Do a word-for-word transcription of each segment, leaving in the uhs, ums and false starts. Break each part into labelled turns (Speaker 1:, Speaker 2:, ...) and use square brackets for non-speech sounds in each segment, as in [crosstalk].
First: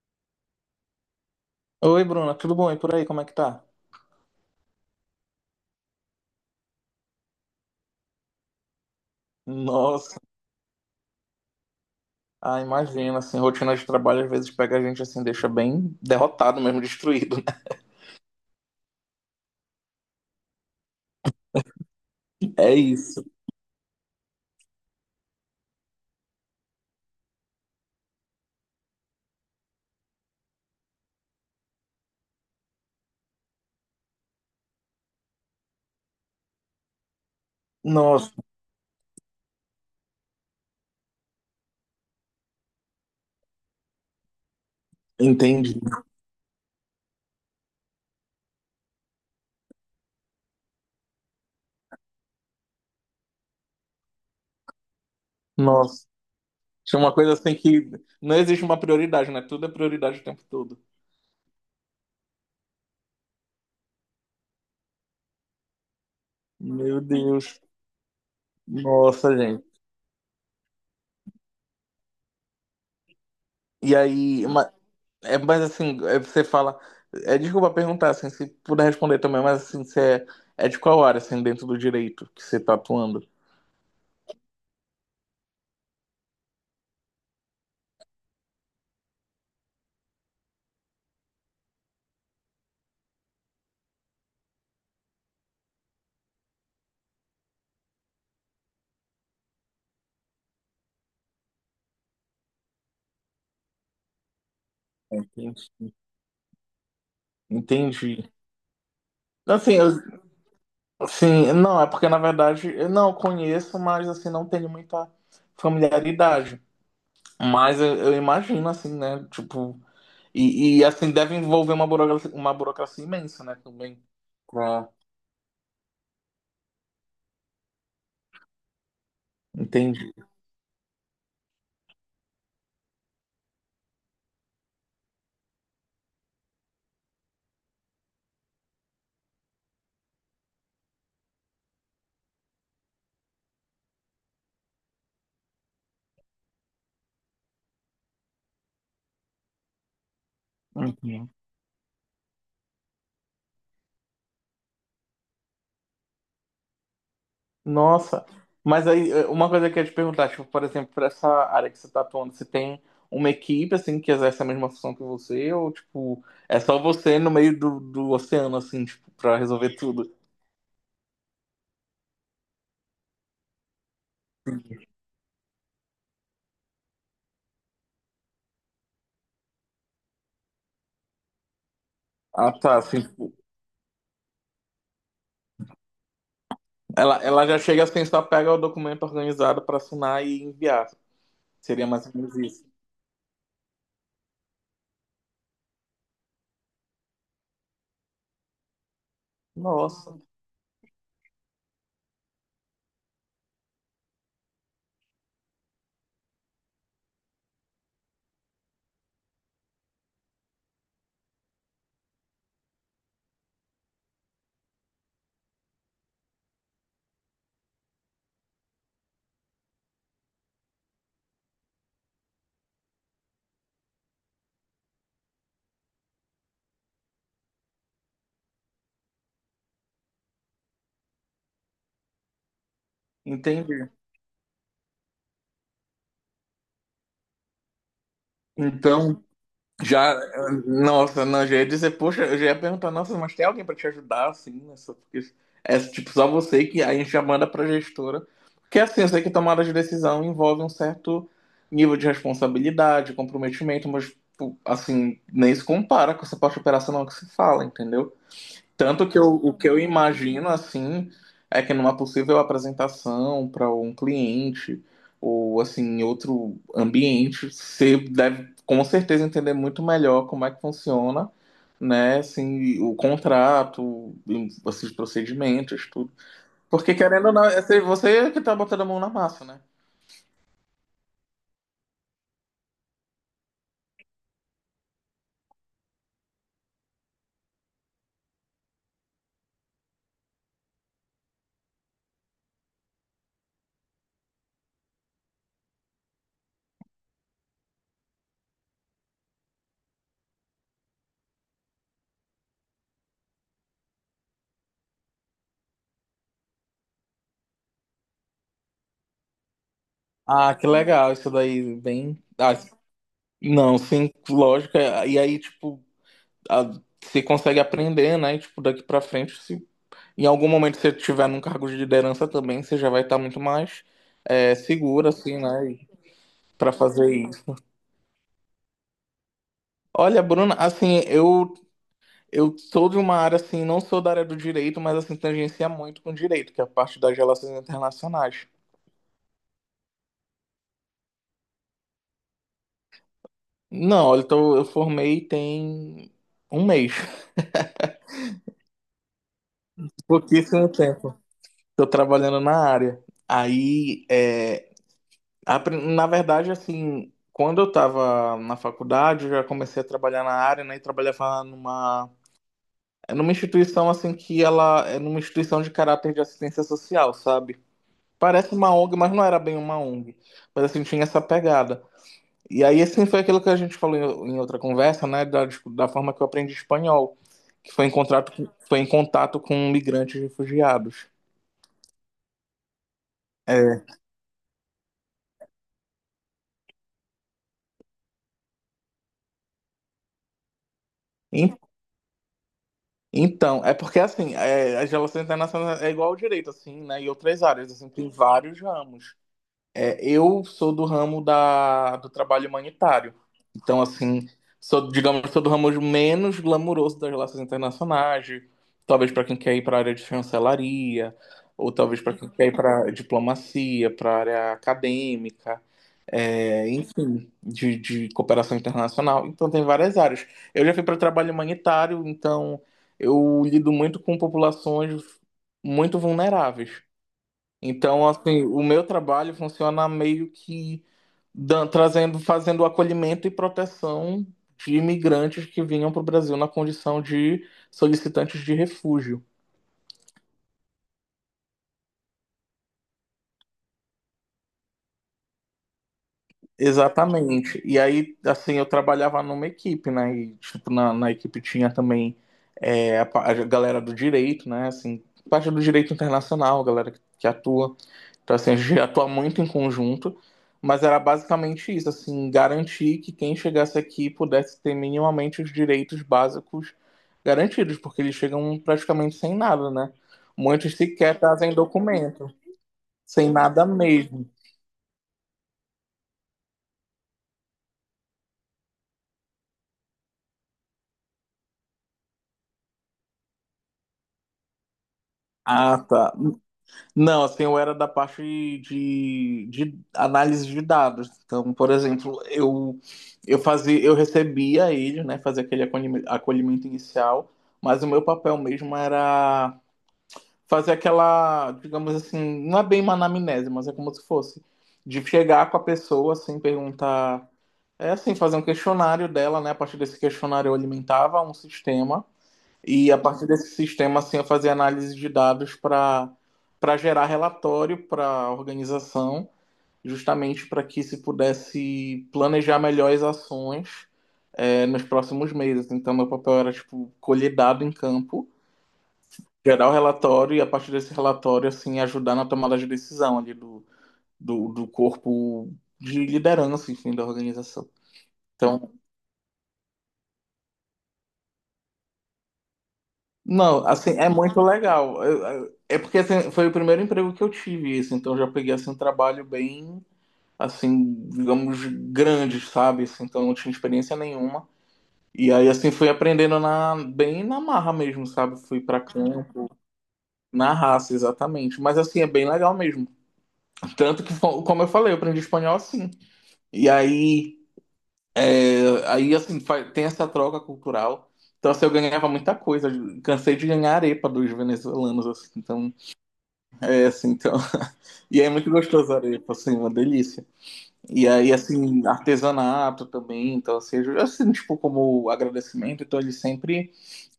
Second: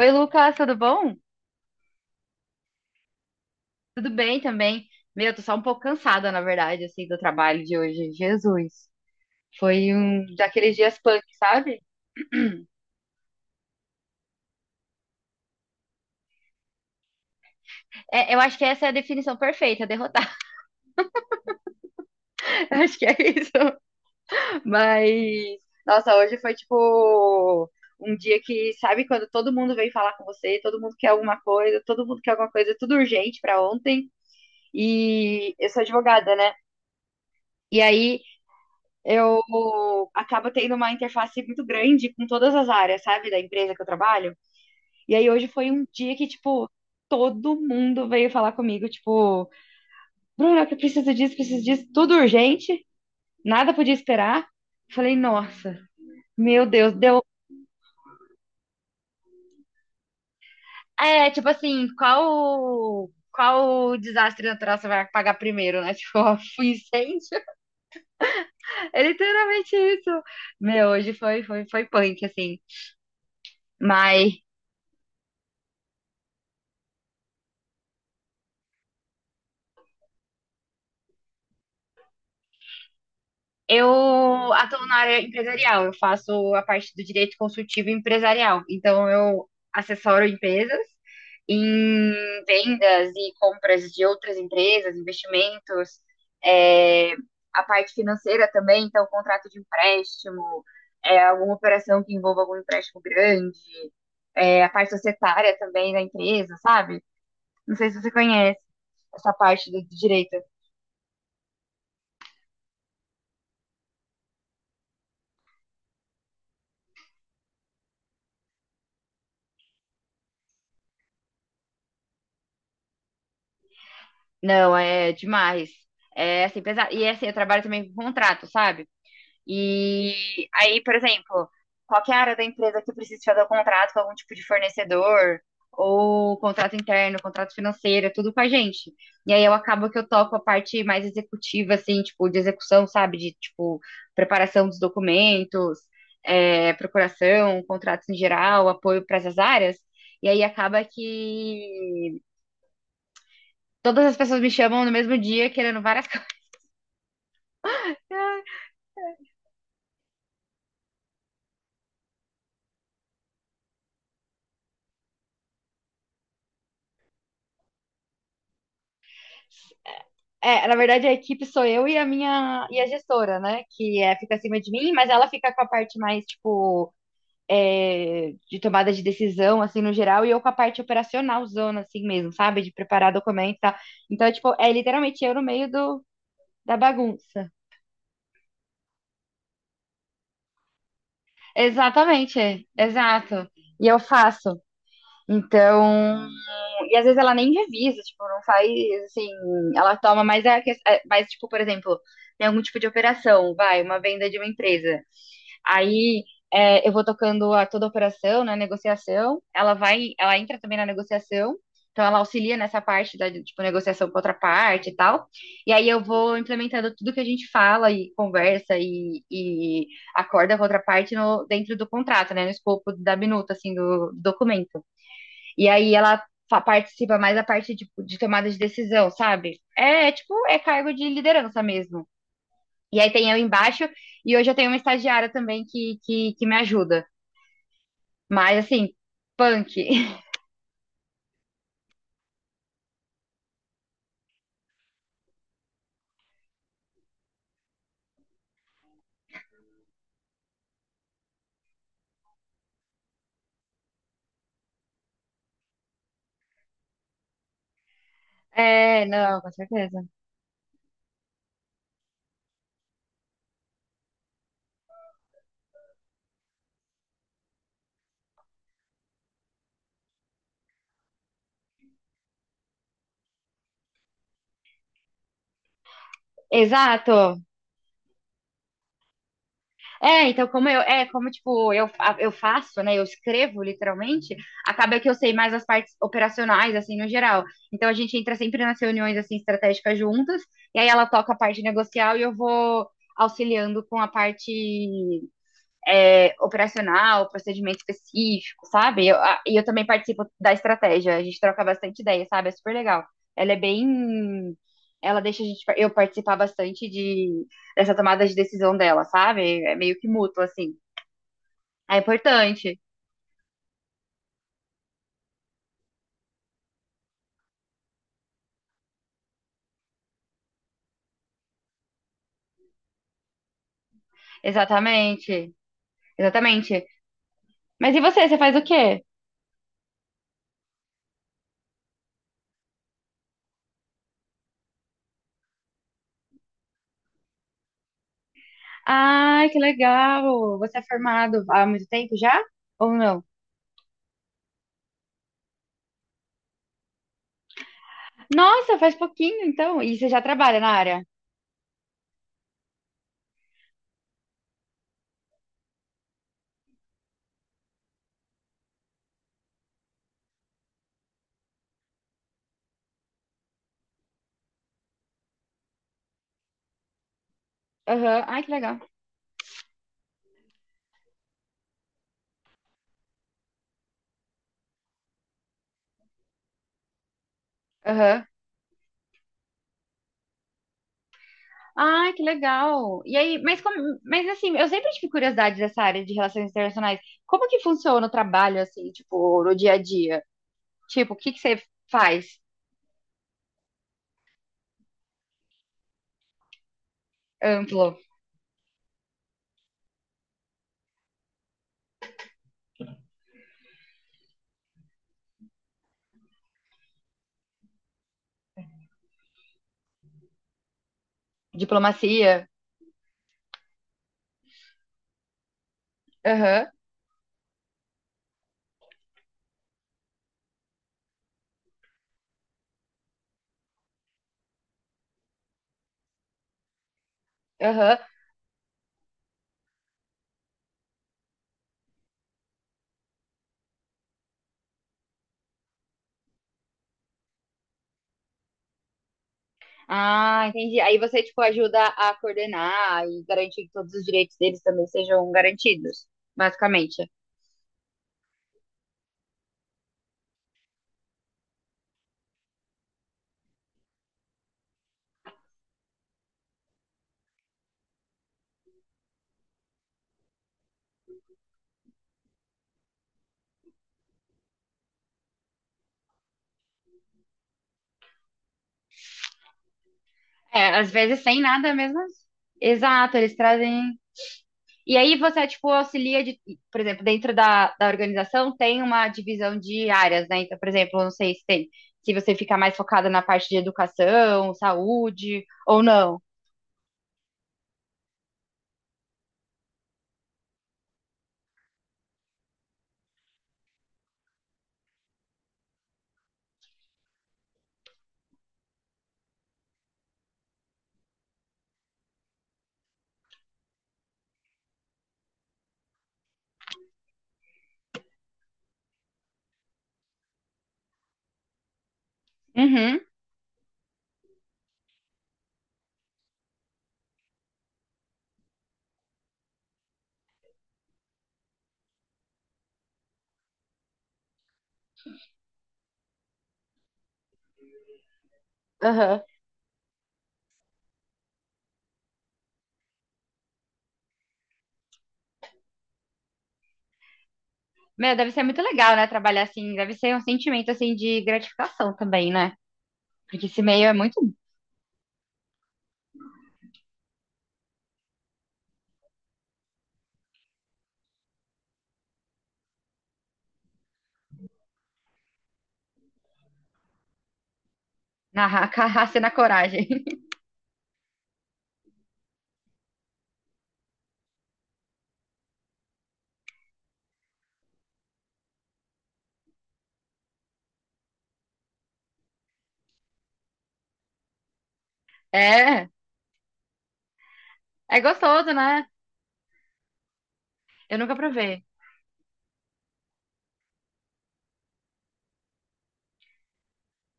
Speaker 1: Oi, Lucas, tudo bom?
Speaker 2: Oi, Bruna, tudo bom? E por aí, como é que tá?
Speaker 1: Tudo bem também. Meu, tô só um pouco cansada, na verdade, assim, do trabalho de hoje. Jesus. Foi
Speaker 2: Nossa,
Speaker 1: um daqueles dias punk, sabe?
Speaker 2: ah,
Speaker 1: [clears throat]
Speaker 2: imagina, assim, rotina de trabalho às vezes pega a gente assim, deixa bem derrotado mesmo, destruído, né?
Speaker 1: É, eu acho que essa é a definição perfeita, derrotar. [laughs]
Speaker 2: É
Speaker 1: Acho que é
Speaker 2: isso.
Speaker 1: isso. Mas, nossa, hoje foi tipo um dia que, sabe, quando todo mundo vem falar com você, todo mundo quer alguma coisa, todo mundo quer alguma coisa, tudo urgente pra ontem. E eu sou advogada, né? E aí
Speaker 2: Nossa,
Speaker 1: eu acabo tendo uma interface muito grande com todas as áreas, sabe, da empresa que eu trabalho. E aí hoje foi
Speaker 2: entendi.
Speaker 1: um dia que, tipo, todo mundo veio falar comigo, tipo, Bruna, eu preciso disso, preciso disso, tudo urgente, nada podia esperar. Falei, nossa,
Speaker 2: Nossa,
Speaker 1: meu Deus,
Speaker 2: tinha uma
Speaker 1: deu.
Speaker 2: coisa assim que não existe uma prioridade, né? Tudo é prioridade o tempo todo.
Speaker 1: É, tipo assim, qual. Qual desastre natural você vai pagar primeiro, né? [laughs] Tipo, ó, um
Speaker 2: Meu
Speaker 1: incêndio.
Speaker 2: Deus.
Speaker 1: É
Speaker 2: Nossa, gente.
Speaker 1: literalmente isso. Meu, hoje foi, foi, foi punk, assim.
Speaker 2: E
Speaker 1: Mas
Speaker 2: aí, ma- é, mas assim, é, você fala, é, desculpa perguntar, assim, se puder responder também, mas assim, você é, é de qual área, assim, dentro do direito que você tá atuando?
Speaker 1: eu atuo na área empresarial, eu faço a parte do direito consultivo empresarial. Então, eu assessoro empresas em vendas e compras de outras empresas, investimentos, é, a parte financeira também, então, contrato de empréstimo, é, alguma operação que envolva algum empréstimo grande, é, a parte societária
Speaker 2: Entendi.
Speaker 1: também da empresa, sabe? Não sei se você
Speaker 2: Entendi.
Speaker 1: conhece essa parte
Speaker 2: Assim,
Speaker 1: do do
Speaker 2: eu-
Speaker 1: direito.
Speaker 2: assim, não, é porque na verdade eu não conheço, mas assim, não tenho muita familiaridade. Mas eu, eu imagino, assim, né? Tipo, e, e, assim, deve envolver uma burocracia, uma burocracia imensa, né? Também.
Speaker 1: Não,
Speaker 2: Pra...
Speaker 1: é demais. É assim, pesado. E assim, eu trabalho também com contrato, sabe?
Speaker 2: Entendi.
Speaker 1: E aí, por exemplo, qualquer área da empresa que precise fazer o contrato com algum tipo de fornecedor, ou contrato interno, contrato financeiro, é tudo com a gente. E aí eu acabo que eu toco a parte mais executiva, assim, tipo, de execução, sabe? De, tipo, preparação dos documentos, é, procuração, contratos em geral, apoio para essas áreas. E aí acaba
Speaker 2: Uhum.
Speaker 1: que todas as pessoas me chamam no mesmo dia querendo várias [laughs] coisas.
Speaker 2: Nossa. Mas aí, eh, uma coisa que eu ia te perguntar, tipo, por exemplo, pra essa área que você tá atuando, você tem uma equipe, assim, que exerce a mesma função que você, ou, tipo, é só você no meio do, do oceano, assim, tipo, pra resolver tudo?
Speaker 1: É, na verdade, a equipe sou eu e a minha e a gestora, né? Que é, fica acima de mim, mas ela fica com a parte mais, tipo, é, de tomada de decisão, assim, no geral, e eu com a parte operacional zona, assim mesmo,
Speaker 2: Ah,
Speaker 1: sabe? De
Speaker 2: tá, assim.
Speaker 1: preparar documento e tal. Então, é, tipo, é literalmente eu no meio do, da
Speaker 2: Ela, ela
Speaker 1: bagunça.
Speaker 2: já chega assim, só pega o documento organizado para assinar e enviar. Seria mais ou menos
Speaker 1: Exatamente, é,
Speaker 2: isso.
Speaker 1: exato. E eu faço. Então, e às vezes ela nem revisa, tipo, não faz assim. Ela
Speaker 2: Nossa,
Speaker 1: toma mais a que- é, mais, tipo, por exemplo, tem algum tipo de operação, vai, uma venda de uma empresa. Aí é, eu vou tocando a toda a operação, né? Negociação. Ela vai, ela entra também na negociação. Então ela auxilia nessa parte da, tipo, negociação com outra parte e tal. E aí eu vou implementando tudo que a gente fala e conversa e, e acorda com outra parte no, dentro do contrato, né? No escopo da minuta, assim, do do documento. E aí ela fa- participa mais da parte de, de tomada de decisão, sabe? É, é tipo, é cargo de liderança mesmo. E aí tem eu embaixo,
Speaker 2: entendi.
Speaker 1: e hoje eu tenho uma estagiária também que, que, que me ajuda. Mas assim,
Speaker 2: Então,
Speaker 1: punk.
Speaker 2: já,
Speaker 1: [laughs]
Speaker 2: nossa, não, já ia dizer, poxa, eu já ia perguntar, nossa, mas tem alguém para te ajudar, assim, nessa, porque é tipo só você que a gente já manda para gestora. Porque assim, eu sei que tomada de decisão envolve um certo nível de responsabilidade, comprometimento, mas, tipo, assim, nem se compara com essa parte operacional que se fala, entendeu?
Speaker 1: É,
Speaker 2: Tanto que eu,
Speaker 1: não, com
Speaker 2: o que eu
Speaker 1: certeza.
Speaker 2: imagino, assim, é que numa possível apresentação para um cliente ou, assim, em outro ambiente, você deve, com certeza, entender muito melhor como é que funciona, né, assim, o contrato, esses procedimentos, tudo. Porque, querendo ou
Speaker 1: Exato.
Speaker 2: não, é você você que tá botando a mão na massa, né?
Speaker 1: É, então como eu, é, como tipo, eu, fa- eu faço, né, eu escrevo literalmente, acaba que eu sei mais as partes operacionais, assim, no geral. Então a gente entra sempre nas reuniões, assim, estratégicas juntas, e aí ela toca a parte negocial e eu vou auxiliando com a parte é, operacional, procedimento específico, sabe? E eu, a- e eu também participo da estratégia, a gente troca bastante ideia, sabe? É super legal. Ela é bem. Ela deixa a gente, par- eu participar bastante de, dessa tomada de decisão dela, sabe? É meio que mútuo,
Speaker 2: Ah, que
Speaker 1: assim.
Speaker 2: legal, isso daí,
Speaker 1: É
Speaker 2: bem... Ah,
Speaker 1: importante.
Speaker 2: não, sim, lógico, é- e aí, tipo... a- Você consegue aprender, né? E, tipo, daqui pra frente, se em algum momento, se você tiver num cargo de liderança também, você já vai estar muito mais é, segura, assim,
Speaker 1: Exatamente.
Speaker 2: né? Para
Speaker 1: Exatamente.
Speaker 2: fazer isso.
Speaker 1: Mas e você? Você faz o quê?
Speaker 2: Olha, Bruna, assim, eu eu sou de uma área, assim, não sou da área do direito, mas, assim, tangencia muito com direito, que é a parte das relações internacionais.
Speaker 1: Ai, que legal! Você é formado há muito tempo já? Ou não?
Speaker 2: Não, olha, então eu formei tem um mês,
Speaker 1: Nossa, faz pouquinho, então. E você já trabalha
Speaker 2: pouquíssimo
Speaker 1: na área?
Speaker 2: tempo. Estou trabalhando na área. Aí, é, apre- na verdade, assim, quando eu estava na faculdade, eu já comecei a trabalhar na área, né? E trabalhava numa é numa instituição assim que ela é numa instituição de caráter de assistência social, sabe?
Speaker 1: Aham. Ai, que
Speaker 2: Parece uma
Speaker 1: legal.
Speaker 2: O N E Gê, mas não era bem uma O N E Gê. Mas assim, tinha essa pegada. E aí, assim, foi aquilo que a gente falou em, em outra conversa, né? Da, da forma que eu aprendi espanhol, que foi em
Speaker 1: Aham.
Speaker 2: contrato, com- foi em contato com migrantes e refugiados.
Speaker 1: Ah, que legal. E aí, mas como,
Speaker 2: É.
Speaker 1: mas assim, eu sempre tive curiosidade dessa área de relações internacionais. Como que funciona o trabalho assim, tipo, no dia a dia? Tipo, o que que
Speaker 2: En-
Speaker 1: você faz?
Speaker 2: Então, é porque assim, é, as relações internacionais é igual ao direito, assim, né? E outras áreas, assim,
Speaker 1: Amplo,
Speaker 2: tem vários ramos. É, eu sou do ramo da, do trabalho humanitário. Então, assim, sou, digamos, sou do ramo menos glamouroso das relações internacionais, de- talvez para quem quer ir para a área de chancelaria, ou talvez para quem quer
Speaker 1: diplomacia.
Speaker 2: ir para diplomacia, para área acadêmica,
Speaker 1: Aham,
Speaker 2: é, enfim, de, de cooperação internacional. Então, tem várias áreas. Eu já fui para trabalho humanitário, então eu lido muito com populações muito vulneráveis.
Speaker 1: aham.
Speaker 2: Então, assim, o meu trabalho funciona meio que dan- trazendo, fazendo o acolhimento e proteção de imigrantes que vinham para o Brasil na condição de solicitantes de refúgio.
Speaker 1: Ah, entendi. Aí você tipo ajuda a coordenar e garantir que todos os direitos deles também sejam garantidos, basicamente.
Speaker 2: Exatamente. E aí, assim, eu trabalhava numa equipe, né? E, tipo, na, na equipe tinha também é, a, pa- a galera do direito, né? Assim, parte do direito internacional, galera que, que atua. Então, assim, a gente atua [laughs] muito em conjunto, mas era basicamente isso, assim, garantir que quem chegasse aqui pudesse ter minimamente os direitos básicos garantidos, porque eles chegam praticamente sem nada, né? Muitos
Speaker 1: É, às
Speaker 2: sequer
Speaker 1: vezes sem
Speaker 2: trazem
Speaker 1: nada mesmo.
Speaker 2: documento,
Speaker 1: Exato,
Speaker 2: sem
Speaker 1: eles
Speaker 2: nada
Speaker 1: trazem.
Speaker 2: mesmo.
Speaker 1: E aí você, tipo, auxilia de, por exemplo, dentro da, da organização tem uma divisão de áreas, né? Então, por exemplo, eu não sei se tem, se você fica mais focada na parte de educação, saúde
Speaker 2: Ah,
Speaker 1: ou
Speaker 2: tá.
Speaker 1: não.
Speaker 2: Não, assim, eu era da parte de, de análise de dados. Então, por exemplo, eu eu fazia, eu recebia eles, né, fazia aquele acolhime- acolhimento inicial, mas o meu papel mesmo era fazer aquela, digamos assim, não é bem uma anamnese, mas é como se fosse de chegar com a pessoa, assim, perguntar, é assim, fazer um questionário dela, né? A partir desse questionário eu alimentava um sistema e a
Speaker 1: Uhum,
Speaker 2: partir desse sistema, assim, eu fazia análise de dados para para gerar relatório para a organização, justamente para que se pudesse planejar melhor as ações é, nos próximos meses. Então, meu papel era tipo colher dado em campo,
Speaker 1: aham.
Speaker 2: gerar o relatório e a partir desse relatório, assim, ajudar na tomada de decisão ali do, do, do corpo de liderança, enfim, da organização.
Speaker 1: Meu, deve ser muito
Speaker 2: Então,
Speaker 1: legal, né? Trabalhar assim, deve ser um sentimento assim de gratificação também, né? Porque esse
Speaker 2: não,
Speaker 1: meio
Speaker 2: assim,
Speaker 1: é
Speaker 2: é
Speaker 1: muito
Speaker 2: muito legal. Eu- eu- É porque assim, foi o primeiro emprego que eu tive, isso, então eu já peguei assim um trabalho bem, assim, digamos, grande, sabe? Assim, então eu não tinha experiência nenhuma. E aí assim fui aprendendo na bem na marra mesmo, sabe?
Speaker 1: na
Speaker 2: Fui
Speaker 1: ra- [laughs]
Speaker 2: pra
Speaker 1: carraça e na
Speaker 2: campo,
Speaker 1: coragem. [laughs]
Speaker 2: na raça, exatamente. Mas assim é bem legal mesmo. Tanto que [laughs] como eu falei, eu aprendi espanhol assim. E aí, é, aí assim, fa- tem essa troca cultural. Então, assim, eu ganhava muita coisa. Cansei de ganhar arepa dos venezuelanos, assim. Então,
Speaker 1: É,
Speaker 2: é assim, então.
Speaker 1: é
Speaker 2: [laughs] E é muito
Speaker 1: gostoso, né?
Speaker 2: gostoso a arepa, assim, uma delícia.
Speaker 1: Eu
Speaker 2: E
Speaker 1: nunca
Speaker 2: aí,
Speaker 1: provei.
Speaker 2: assim, artesanato também. Então, assim, eu- assim, tipo, como agradecimento. Então, eles sempre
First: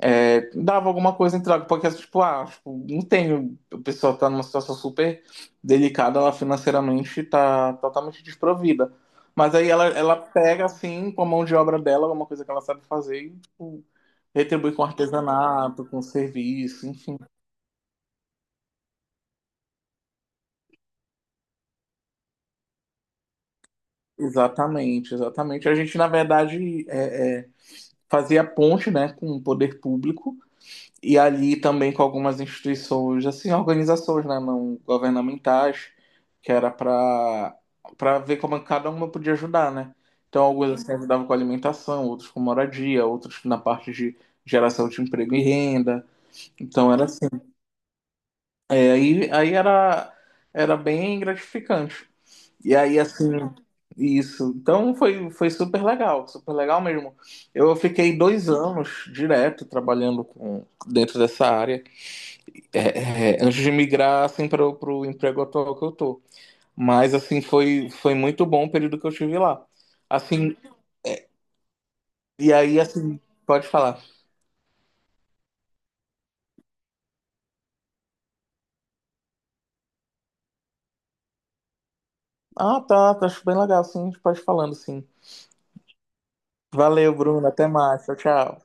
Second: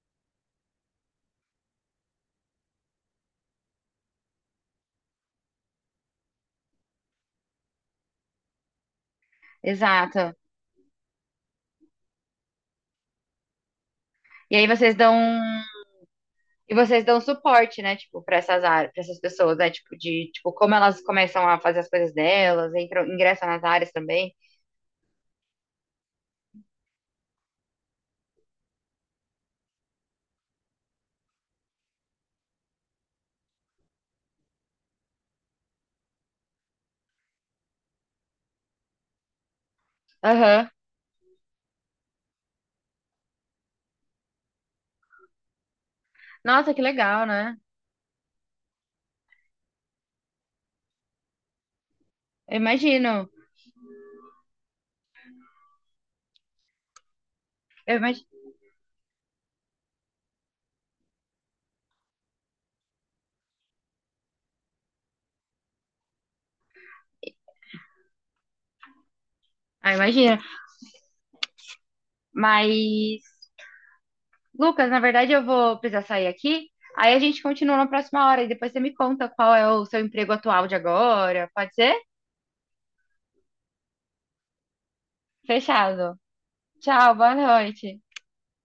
Speaker 2: é, dava alguma coisa em troca, porque, tipo, ah, tipo, não tem. O pessoal tá numa situação super delicada, ela financeiramente tá totalmente desprovida. Mas aí ela, ela
Speaker 1: Exato.
Speaker 2: pega, assim, com a mão de obra dela, alguma coisa que ela sabe fazer e, tipo,
Speaker 1: E aí
Speaker 2: retribui com
Speaker 1: vocês dão um.
Speaker 2: artesanato, com
Speaker 1: E
Speaker 2: serviço,
Speaker 1: vocês
Speaker 2: enfim.
Speaker 1: dão suporte, né, tipo, para essas áreas, para essas pessoas, né, tipo, de, tipo, como elas começam a fazer as coisas delas, entram, ingressam nas áreas também.
Speaker 2: Exatamente, exatamente. A gente, na verdade, é, é, fazia ponte, né, com o poder público e ali também com algumas instituições, assim, organizações, né, não governamentais, que era para para ver como cada uma podia ajudar, né? Então, alguns
Speaker 1: Aham.
Speaker 2: assim, ajudavam com alimentação, outros com moradia, outros na parte de geração de emprego e renda.
Speaker 1: Nossa, que
Speaker 2: Então, era
Speaker 1: legal,
Speaker 2: assim.
Speaker 1: né?
Speaker 2: É, aí, aí era, era bem gratificante.
Speaker 1: Eu
Speaker 2: E aí, assim,
Speaker 1: imagino.
Speaker 2: isso. Então, foi, foi super legal, super legal mesmo. Eu
Speaker 1: Eu
Speaker 2: fiquei
Speaker 1: imagino.
Speaker 2: dois anos direto trabalhando com, dentro dessa área. É, é, antes de migrar assim para o emprego atual que eu tô. Mas assim foi foi muito bom o período que eu tive lá.
Speaker 1: Ah, imagino.
Speaker 2: Assim, e aí assim,
Speaker 1: Mas,
Speaker 2: pode falar.
Speaker 1: Lucas, na verdade eu vou precisar sair aqui. Aí a gente continua na próxima hora e depois você me conta qual é o seu emprego atual de agora. Pode ser?
Speaker 2: Ah, tá, tá, acho bem legal, sim, a gente pode ir falando, sim.
Speaker 1: Fechado. Tchau,
Speaker 2: Valeu,
Speaker 1: boa
Speaker 2: Bruno, até
Speaker 1: noite.
Speaker 2: mais. Tchau, tchau.